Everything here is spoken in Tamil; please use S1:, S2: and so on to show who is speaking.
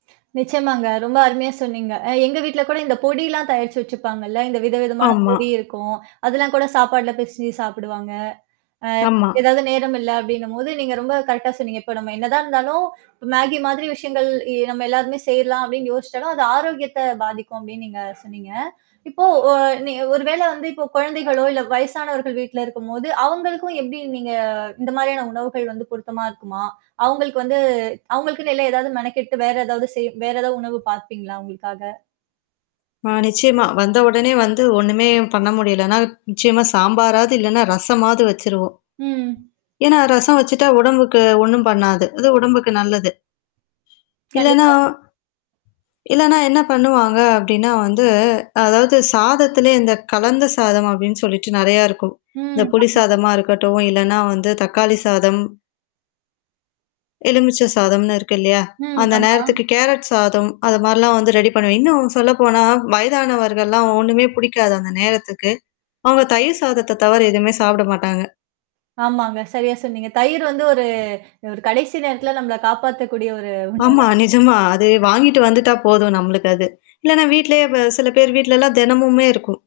S1: நிச்சயமாங்க. ரொம்ப அருமையா சொன்னீங்க. அ எங்க வீட்ல கூட இந்த பொடிலாம் தயாரிச்சு வச்சுருப்பாங்கள்ல. இந்த விதவிதமான
S2: ஆமா.
S1: பொடி இருக்கும், அதெல்லாம் கூட சாப்பாடல பிசஞ்சு சாப்பிடுவாங்க. அ
S2: ஆமா.
S1: ஏதாவது நேரம் இல்ல அப்ப்டின்னும்போது, நீங்க ரொம்ப கரெக்டா சொன்னீங்க. இப்ப நம்ம என்னதான் இருந்தாலும், இ Maggie மாதிரி விஷயங்கள் எ நம்ம எல்லாருமே செய்யலாம் அப்படின்னு யோசிச்சாலும், அது ஆரோக்கியத்த பாதிக்கும் அப்படின்னு நீங்க சொன்னீங்க. இப்போ அ நீ ஒரு வேள வந்து இப்போ குழந்தைகளோ இல்ல வயசானவர்கள் வீட்ல இருக்கும்போது, அவங்களுக்கும் எப்படி நீங்க இந்த மாரியான உணவுகள் வந்து பொருத்தமா இருக்குமா? அவங்களுக்கு வந்து அவங்களுக்குனு இல்ல ஏதாவது மெனக்கெட்டு வேற ஏதாவது செய் வேற ஏதாவது உணவு பாபீங்களா உங்களுக்காக?
S2: ஆ நிச்சயமா. வந்த உடனே வந்து ஒண்ணுமே பண்ண முடியலனா, நிச்சயமா சாம்பாராவது இல்லன்னா ரசமாவது வச்சுருவோம்.
S1: ம்.
S2: ஏன்னா ரசம் வச்சுட்டா உடம்புக்கு ஒண்ணும் பண்ணாது. அது உடம்புக்கு நல்லது. இல்லன்னா
S1: கண்டிப்பா.
S2: இல்லனா என்ன பண்ணுவாங்க அப்ப்டின்னா வந்து, அதாவது சாதத்திலேயே இந்த கலந்த சாதம் அப்ப்டின்னு சொல்லிட்டு நெறைய இருக்கும். இந்த
S1: ம்.
S2: புளி
S1: ஆமாமா.
S2: சாதமா இருக்கட்டும், இல்லன்னா வந்து தக்காளி சாதம் எலுமிச்ச சாதம்னு இருக்கு இல்லையா?
S1: ம்.
S2: அந்த
S1: ஆமா.
S2: நேரத்துக்கு கேரட் சாதம், அது மாரிலாம் வந்து ரெடி பண்ணுவேன். இன்னும் சொல்ல போனா, வயதானவர்கள்லாம் ஒண்ணுமே பிடிக்காது அந்த நேரத்துக்கு, அவங்க தயிர் சாதத்த தவற எதுவுமே சாப்பிட மாட்டாங்க.
S1: ஆமாங்க, சரியா சொன்னீங்க. தயிர் வந்து ஒரு ஒரு கடைசி நேரத்தில நம்மள காப்பாத்தக்கூடிய ஒரு
S2: ஆமா,
S1: உணவுதான்.
S2: நிஜமா அது வாங்கிட்டு வந்துட்டா போதும் நம்மளுக்கு அது. இல்லனா வீட்லேயே சில பேர் வீட்லலாம் தினமுமே இருக்கும்.